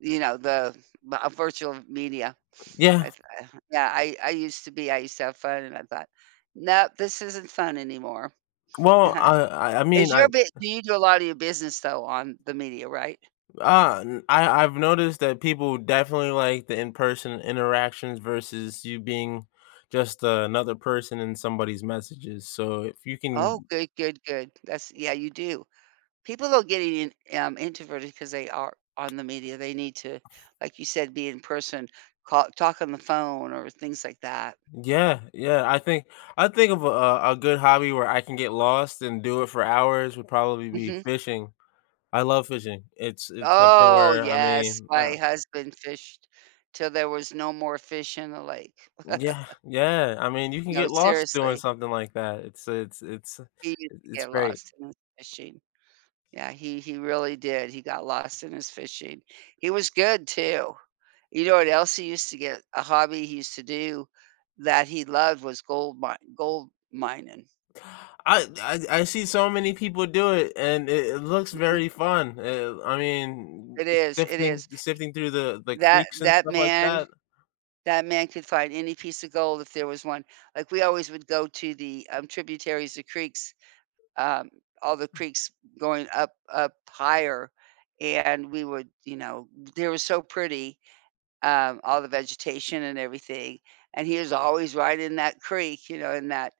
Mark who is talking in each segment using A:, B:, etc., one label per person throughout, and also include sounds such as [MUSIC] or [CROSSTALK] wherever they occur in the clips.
A: You know, the the, uh, virtual media,
B: Yeah.
A: I th I huh yeah, I I used to be I used to have fun and I thought, "No, this isn't fun anymore."
B: Well,
A: Uh-huh.
B: I I I mean,
A: Is
B: I
A: your bi
B: uh
A: do you do a lot of your business though on the media, right?
B: Uh, n I I've noticed that people definitely like the in-person interactions versus you being just another person in somebody's messages, so if you
A: Oh,
B: can
A: good, good, good. That's yeah, you do. People are getting in um, introverted 'cause they are on the media, they need to, like you said, be in person, call talk on the phone or things like that.
B: Yeah, yeah, I think I think of a, uh, a good hobby where I can get lost and do it for hours would probably be
A: Mhm.
B: fishing. I love fishing. It's it's something
A: Oh,
B: where, I
A: yes,
B: mean, uh
A: my husband fished till there was no more fish in the lake.
B: Mm, yeah,
A: [CHUCKLES]
B: yeah, I mean, you can
A: No,
B: get lost doing
A: seriously.
B: something like that. It's it's it's, uh,
A: He used
B: it
A: to
B: it's
A: get
B: great.
A: lost in his fishing. Yeah, he he really did. He got lost in his fishing. He was good too, you know what else he used to get a hobby he used to do that he loved was gold mine gold mining.
B: I I I see so many people do it, and it it looks
A: Mhm.
B: very fun, uh, I mean,
A: It is, it
B: sifting
A: is
B: sifting through the the
A: that
B: creeks and
A: that
B: stuff like
A: man
B: that.
A: that man could find any piece of gold if there was one, like, we always would go to the, um, tributaries, the creeks, um, all the creeks going up up higher, and we would, you know, they were so pretty, um, all the vegetation and everything, and he was always right in that creek, you know, in that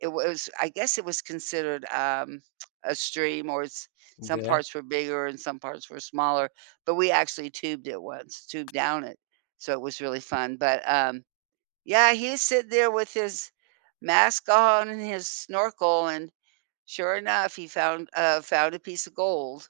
A: it was, I guess it was considered, [SMACKS LIPS] um, a stream or it's some
B: Yeah.
A: parts were bigger and some parts were smaller, but we actually tubed it once, tubed down it, so it was really fun, but, um, yeah, he's sit there with his mask on and his snorkel and sure enough, he found, uh, found a piece of gold.